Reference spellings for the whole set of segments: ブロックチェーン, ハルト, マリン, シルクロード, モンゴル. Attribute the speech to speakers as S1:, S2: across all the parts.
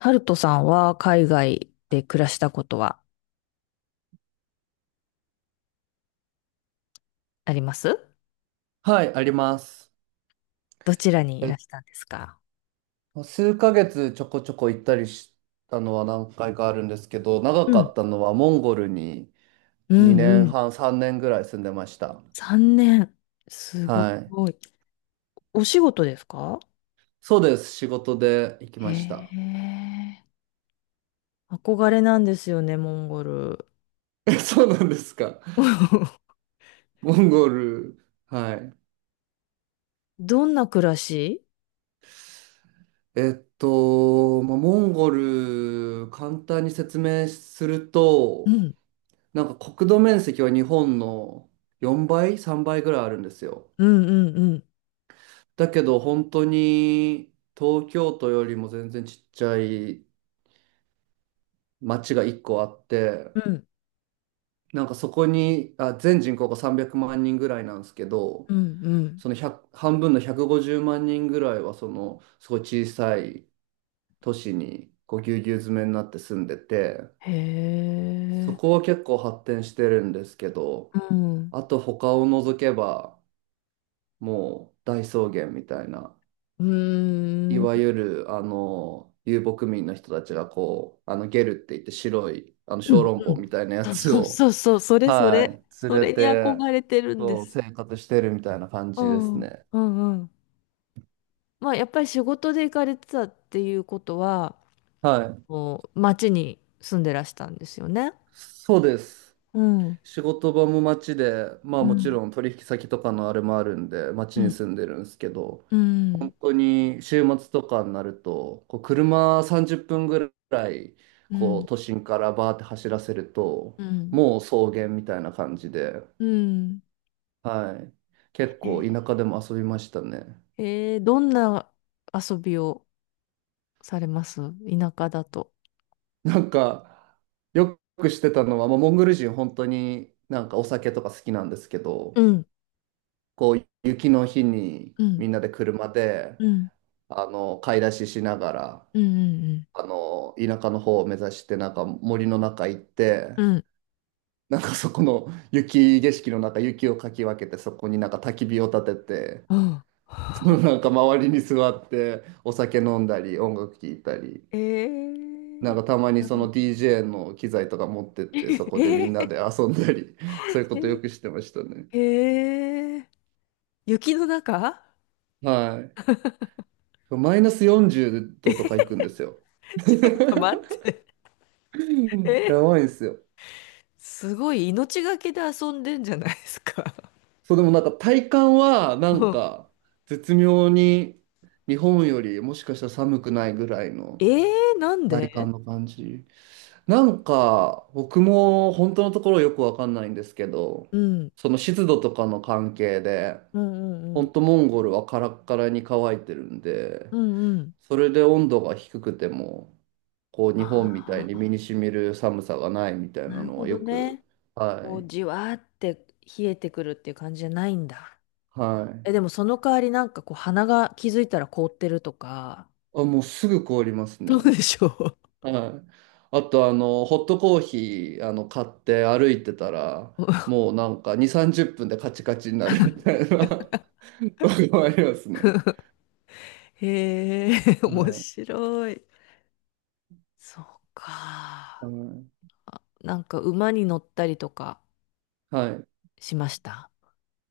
S1: ハルトさんは海外で暮らしたことはあります
S2: はい、あります。
S1: どちらにいら
S2: え
S1: したんですか？
S2: 数ヶ月ちょこちょこ行ったりしたのは何回かあるんですけど、長
S1: う
S2: かっ
S1: ん。
S2: たのはモンゴルに
S1: うん
S2: 2
S1: うねん。
S2: 年半、3年ぐらい住んでました。
S1: 3年。すご
S2: はい。
S1: い。お仕事ですか？
S2: そうです。仕事で行き
S1: へ
S2: ました。
S1: え。憧れなんですよね、モンゴル。
S2: え、そうなんですか。モンゴル。はい。
S1: どんな暮らし？
S2: まあ、モンゴル、簡単に説明する
S1: う
S2: と、
S1: ん。
S2: なんか国土面積は日本の4倍、3倍ぐらいあるんですよ。
S1: うんうんうん。
S2: だけど本当に東京都よりも全然ちっちゃい町が1個あって、
S1: うん。
S2: なんかそこに、あ、全人口が300万人ぐらいなんですけど、
S1: うんうん。
S2: その100、半分の150万人ぐらいはそのすごい小さい都市にこうぎゅうぎゅう詰めになって住んでて、
S1: へ
S2: そ
S1: え。
S2: こは結構発展してるんですけど、
S1: うん。
S2: あと他を除けばもう大草原みたいな。
S1: う
S2: い
S1: ーん。
S2: わゆる、遊牧民の人たちがこう、ゲルって言って白い、
S1: う
S2: 小
S1: ん
S2: 籠包みたいなや
S1: うん。
S2: つ
S1: そう
S2: を、
S1: そうそうそう。そ れそ
S2: は
S1: れ。
S2: い、連
S1: そ
S2: れ
S1: れに
S2: て、
S1: 憧れてるんで
S2: そう、
S1: す。
S2: 生活してるみたいな感
S1: う
S2: じです
S1: ん、
S2: ね。
S1: うんうん。まあやっぱり仕事で行かれてたっていうことは、
S2: はい。
S1: こう町に住んでらしたんですよね。
S2: そうです。
S1: うん。
S2: 仕事場も街で、まあ
S1: う
S2: もち
S1: ん、
S2: ろん取引先とかのあれもあるんで、街
S1: う
S2: に住
S1: ん、
S2: んでるんですけど、
S1: う
S2: 本
S1: ん。
S2: 当に週末とかになると、こう車30分ぐらい、
S1: う
S2: こう
S1: ん。
S2: 都心からバーって走らせると、
S1: うん。
S2: もう草原みたいな感じで、
S1: うん
S2: はい。結構
S1: え
S2: 田舎でも遊びましたね。
S1: ーどんな遊びをされます田舎だと。
S2: なんか、よくしてたのは、まあ、モンゴル人本当になんかお酒とか好きなんですけ
S1: う
S2: ど、
S1: ん。
S2: こう雪の日に
S1: うん。
S2: みんなで車で、
S1: うん。
S2: 買い出ししながら、
S1: うん。
S2: 田舎の方を目指して、なんか森の中行って、
S1: うん。うん。
S2: なんかそこの雪景色の中、雪をかき分けて、そこになんか焚き火を立てて、
S1: うん。
S2: そのなんか周りに座って、お酒飲んだり、音楽聴いたり。
S1: え
S2: なん
S1: ー、
S2: かたまにその DJ の機材とか持ってっ
S1: え
S2: て、そこでみんな
S1: ー、
S2: で遊んだり、そういうことよく
S1: え
S2: してましたね。
S1: ー、えー雪の中、
S2: はい。マイナス40度とか行くんですよ。
S1: ちょっと待って。え、
S2: やばいんですよ。
S1: すごい命がけで遊んでんじゃないですか。
S2: そう、でもなんか体感はな
S1: う
S2: ん
S1: ん。
S2: か絶妙に日本よりもしかしたら寒くないぐらい
S1: え
S2: の
S1: ー、なん
S2: 体
S1: で？
S2: 感の感じ。なんか僕も本当のところよくわかんないんですけど、
S1: うん。
S2: その湿度とかの関係で
S1: うんうんう
S2: ほん
S1: ん。
S2: とモンゴルはカラッカラに乾いてるんで、
S1: うんうん。
S2: それで温度が低くても、こう日本みたい
S1: あ
S2: に身
S1: あ、
S2: に染みる寒さがないみたい
S1: な
S2: な
S1: る
S2: の
S1: ほ
S2: は
S1: ど
S2: よく、
S1: ね。
S2: は
S1: こう、
S2: い、
S1: じわーって冷えてくるっていう感じじゃないんだ。
S2: はい。
S1: え、でもその代わりなんかこう、鼻が気づいたら凍ってるとか、
S2: あ、もうすぐ凍ります
S1: どうで
S2: ね。
S1: しょ
S2: はい。あと、ホットコーヒー、買って歩いてたら、
S1: う。
S2: もうなんか2、30分でカチカチになるみた いな とこもあ りますね。
S1: へえ、面
S2: はい。
S1: 白い。そうか。
S2: はい。
S1: あ、なんか馬に乗ったりとか
S2: はい。
S1: しました？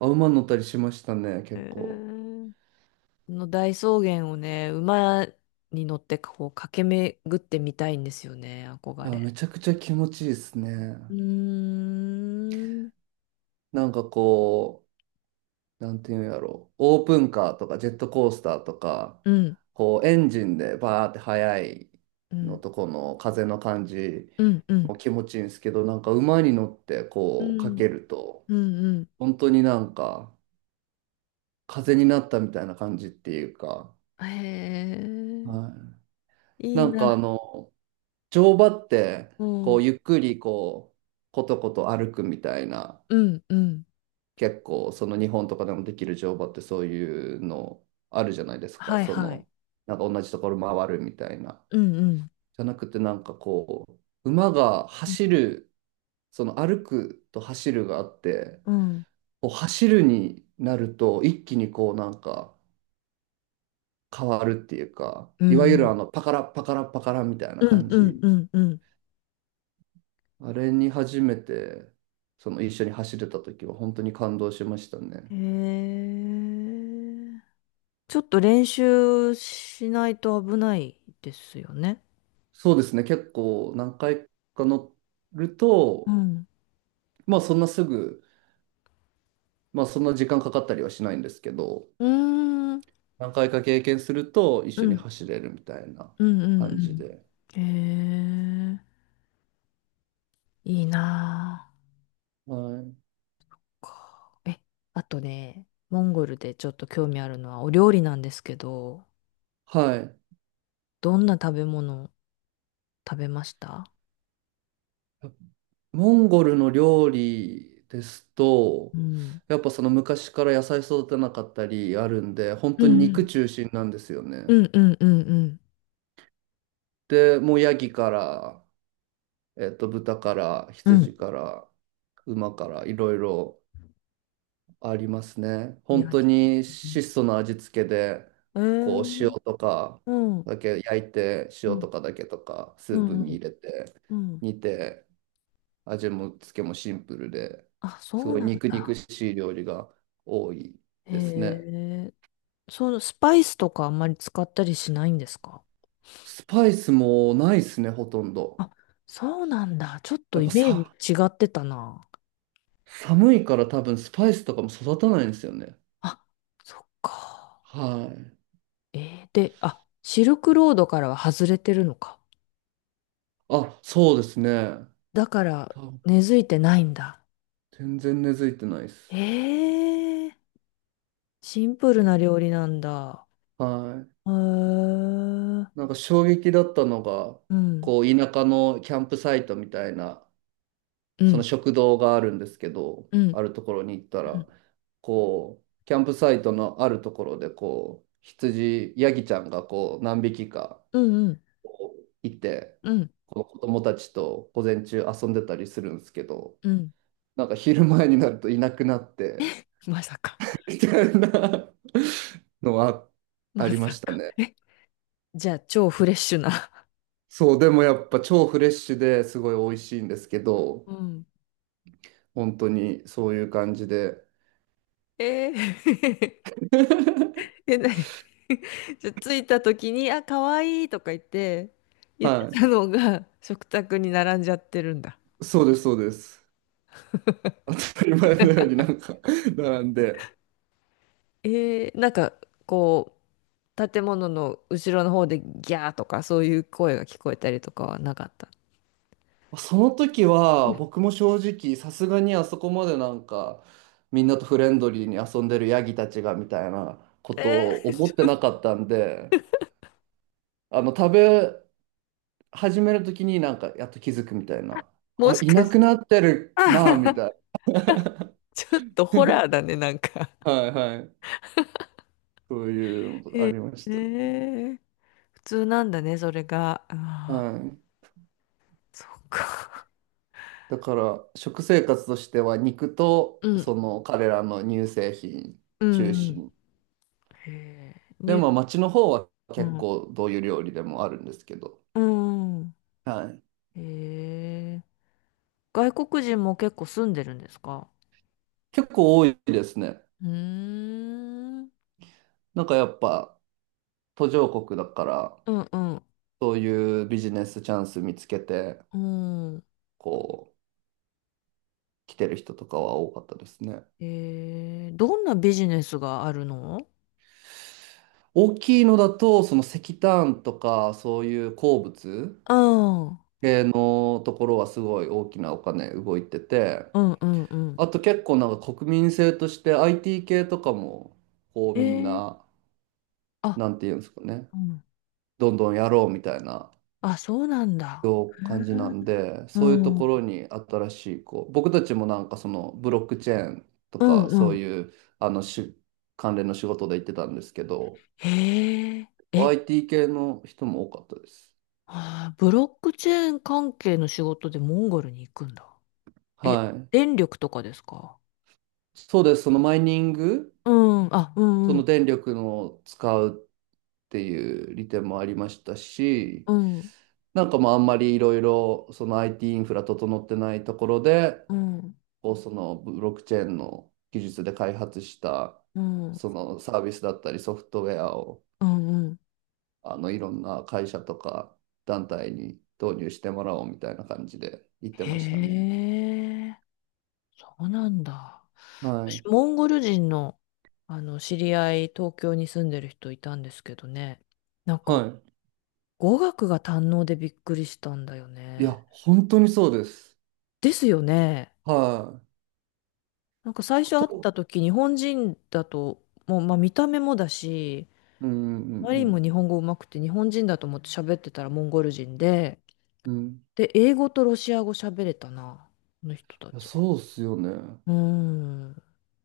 S2: あ、馬乗ったりしましたね、
S1: へ
S2: 結構。
S1: ー、この大草原をね、馬に乗ってこう駆け巡ってみたいんですよね、
S2: い
S1: 憧
S2: や、
S1: れ。
S2: めちゃくちゃ気持ちいいです
S1: う
S2: ね。
S1: ーん。
S2: なんかこう、なんていうんやろう、オープンカーとかジェットコースターとか、
S1: うん、
S2: こうエンジンでバーって速い
S1: う
S2: の
S1: ん、
S2: とこの風の感じ
S1: うん、うん、
S2: も気持ちいいんですけど、なんか馬に乗って
S1: う
S2: こうかけ
S1: ん、
S2: ると、
S1: うん、うん。
S2: 本当になんか風になったみたいな感じっていうか、
S1: へ
S2: は
S1: え、
S2: い、
S1: いい
S2: なんかあ
S1: な。
S2: の、乗馬って
S1: う
S2: こう
S1: ん、
S2: ゆっくりこう、ことこと歩くみたいな。
S1: うん、うん。
S2: 結構その日本とかでもできる乗馬ってそういうのあるじゃないですか。
S1: はい、
S2: そ
S1: はい。
S2: のなんか同じところ回るみたいな。
S1: うん、うん、
S2: じゃなくてなんかこう馬が
S1: うん、
S2: 走るその歩くと走るがあって
S1: うん、
S2: こう走るになると一気にこうなんか変わるっていうか
S1: う
S2: いわゆる
S1: ん、
S2: あのパカラパカラパカラみたいな
S1: うん、
S2: 感
S1: うん、
S2: じ。
S1: うん。う
S2: あれに初めてその一緒に走れた時は本当に感動しましたね。
S1: んへえ。ちょっと練習しないと危ないですよね。
S2: そうですね、結構何回か乗る
S1: う
S2: と、
S1: ん。
S2: まあそんなすぐ、まあそんな時間かかったりはしないんですけど、
S1: うーん。
S2: 何回か経験すると一
S1: う
S2: 緒に
S1: ん。
S2: 走れるみたいな
S1: うんうん
S2: 感じで。
S1: うん。へえ、いいな。
S2: はい。
S1: あかえ、あとね、モンゴルでちょっと興味あるのはお料理なんですけど、
S2: はい。
S1: どんな食べ物食べました？
S2: モンゴルの料理です
S1: う
S2: と、
S1: ん。
S2: やっぱその昔から野菜育てなかったりあるんで、本
S1: う
S2: 当に肉
S1: ん
S2: 中心なんですよね。
S1: うんうんうんうんうん。
S2: で、もうヤギから、豚から、
S1: うん。
S2: 羊から、馬から、いろいろ。ありますね。本
S1: 焼
S2: 当
S1: き。
S2: に質素な味付けで、
S1: え
S2: こう塩
S1: ー、
S2: とか
S1: うん。
S2: だけ焼いて、
S1: う
S2: 塩
S1: ん
S2: とかだけとか、ス
S1: う
S2: ープ
S1: んう
S2: に入
S1: ん
S2: れて、
S1: うん。
S2: 煮て、味も付けもシンプルで、
S1: あ、
S2: す
S1: そう
S2: ごい
S1: なん
S2: 肉肉
S1: だ。
S2: しい料理が多い
S1: へ
S2: ですね。
S1: え、そのスパイスとかあんまり使ったりしないんですか？
S2: スパイスもないですね、ほとんど。
S1: あ、そうなんだ。ちょっ
S2: や
S1: と
S2: っ
S1: イ
S2: ぱ
S1: メー
S2: さ、
S1: ジ違ってたな。
S2: 寒いから多分スパイスとかも育たないんですよね。
S1: あ、そっか。
S2: はい。
S1: えー、で、あ、シルクロードからは外れてるのか。
S2: あ、そうですね。
S1: だから、
S2: 多分
S1: 根付いてないんだ。
S2: 全然根付いてないです。
S1: えー、シンプルな料理なんだ。
S2: はい。
S1: へー、う
S2: なんか衝撃だったのが、
S1: ん、
S2: こう田舎のキャンプサイトみたいな、
S1: うん、
S2: その
S1: う
S2: 食堂があるんですけど、
S1: ん、うん、
S2: あるところに行ったら、こう、キャンプサイトのあるところで、こう、羊、ヤギちゃんがこう、何匹か
S1: うん、う
S2: こういて、
S1: ん、うん、
S2: こう子供たちと午前中遊んでたりするんですけど、
S1: うん。
S2: なんか昼前になるといなくなって、
S1: まさか、
S2: みたいなのはあ
S1: ま
S2: りま
S1: さ
S2: した
S1: か。
S2: ね。
S1: え、じゃあ、超フレッシュな。
S2: そう、でもやっぱ超フレッシュですごい美味しいんですけど、
S1: うん。
S2: 本当にそういう感じで。
S1: えー え、なに？ じゃ、着いた時に、あ、かわいいとか言って、言って
S2: は
S1: たのが食卓に並んじゃってるんだ。
S2: い。そうです、そうです。当たり前のようになんか 並んで。
S1: えー、なんか、こう、建物の後ろの方でギャーとかそういう声が聞こえたりとかはなかった？
S2: その時は僕も正直さすがにあそこまでなんかみんなとフレンドリーに遊んでるヤギたちがみたいなこと
S1: え
S2: を
S1: ー、
S2: 思
S1: ち
S2: って
S1: ょ、
S2: なかったんで、あの食べ始める時になんかやっと気づくみたいな。あ、いなくなってるなみたい
S1: ちょっとホ
S2: な。
S1: ラーだね、なんか。
S2: はいはい。そういうのありまし
S1: え
S2: たね。
S1: ー、普通なんだね、それが。あ
S2: は
S1: あ、
S2: い。
S1: そっか。
S2: だから食生活としては肉と
S1: うん、
S2: その彼らの乳製品
S1: うん、う
S2: 中
S1: ん。
S2: 心。
S1: へえ、
S2: で
S1: ニュー、
S2: も町の方は結構どういう料理でもあるんですけど、
S1: うん、うん。
S2: はい、
S1: へえ。外国人も結構住んでるんですか？
S2: 結構多いですね。
S1: うーん。うん
S2: なんかやっぱ途上国だから
S1: うん。
S2: そういうビジネスチャンス見つけて
S1: うん。
S2: こう来てる人とかは多かったですね。
S1: えー、どんなビジネスがあるの？
S2: 大きいのだとその石炭とかそういう鉱物
S1: うん。うん
S2: 系のところはすごい大きなお金動いてて。
S1: うんうんうん。
S2: あと結構なんか国民性として IT 系とかも、こう
S1: え
S2: みん
S1: ー
S2: な、
S1: あ
S2: なんていうんですかね、
S1: うん
S2: どんどんやろうみたいな
S1: あ、あ、そうなんだ。
S2: よう
S1: へ
S2: 感じな
S1: ー
S2: んで、そういうと
S1: う
S2: こ
S1: ん
S2: ろに新しい、こう、僕たちもなんかそのブロックチェーンと
S1: うん
S2: か、そ
S1: う
S2: う
S1: ん。
S2: いう、あのし、関連の仕事で行ってたんですけど、
S1: へえ、え、
S2: IT 系の人も多かったです。
S1: あー、ブロックチェーン関係の仕事でモンゴルに行くんだ。え、
S2: はい。
S1: 電力とかですか？
S2: そうです。そのマイニング、
S1: うん、あ、う
S2: そ
S1: んう
S2: の
S1: ん、
S2: 電力の使うっていう利点もありましたし、
S1: うん、
S2: なんかまああんまりいろいろその IT イティーインフラ整ってないところで、
S1: うん、
S2: こうそのブロックチェーンの技術で開発した
S1: うん、
S2: そのサービスだったりソフトウェアを
S1: うん、うん、
S2: いろんな会社とか団体に導入してもらおうみたいな感じで言って
S1: へ
S2: ましたね。
S1: え、そうなんだ。
S2: は
S1: 私、
S2: い。
S1: モンゴル人の、あの、知り合い、東京に住んでる人いたんですけどね。なん
S2: は
S1: か、語学が堪能でびっくりしたんだよ
S2: い。いや、
S1: ね。
S2: 本当にそうです。
S1: ですよね。
S2: はい。
S1: なんか最
S2: ほ
S1: 初会
S2: と
S1: っ
S2: んど、
S1: た時、日本人だと、もう、まあ見た目もだし、
S2: うんうん
S1: マ
S2: う
S1: リンも
S2: ん
S1: 日本語上手くて、日本人だと思って喋ってたらモンゴル人で、
S2: うん。うん。
S1: で、英語とロシア語喋れたな、この人た
S2: いや、
S1: ちは。
S2: そうっすよね。
S1: うーん。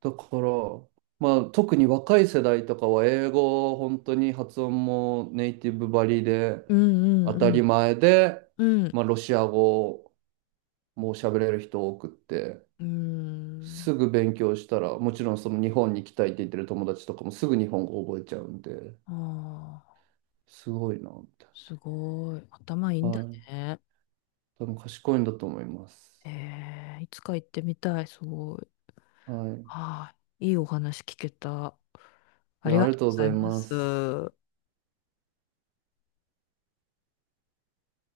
S2: だから、まあ、特に若い世代とかは英語を本当に発音もネイティブばりで
S1: うん
S2: 当
S1: う
S2: たり
S1: ん
S2: 前で、
S1: うん。うん
S2: まあ、ロシア語も喋れる人多くって
S1: うーん。
S2: すぐ勉強したらもちろんその日本に行きたいって言ってる友達とかもすぐ日本語覚えちゃうんで
S1: ああ、
S2: すごいなみたい
S1: すごい。頭いい
S2: な。
S1: んだ
S2: はい。
S1: ね。
S2: 多分賢いんだと思います。
S1: えー、いつか行ってみたい。すごい。
S2: はい。
S1: はい。いいお話聞けた。
S2: い
S1: あり
S2: や、あ
S1: が
S2: り
S1: と
S2: が
S1: う
S2: と
S1: ご
S2: うご
S1: ざ
S2: ざ
S1: い
S2: い
S1: ま
S2: ます。
S1: す。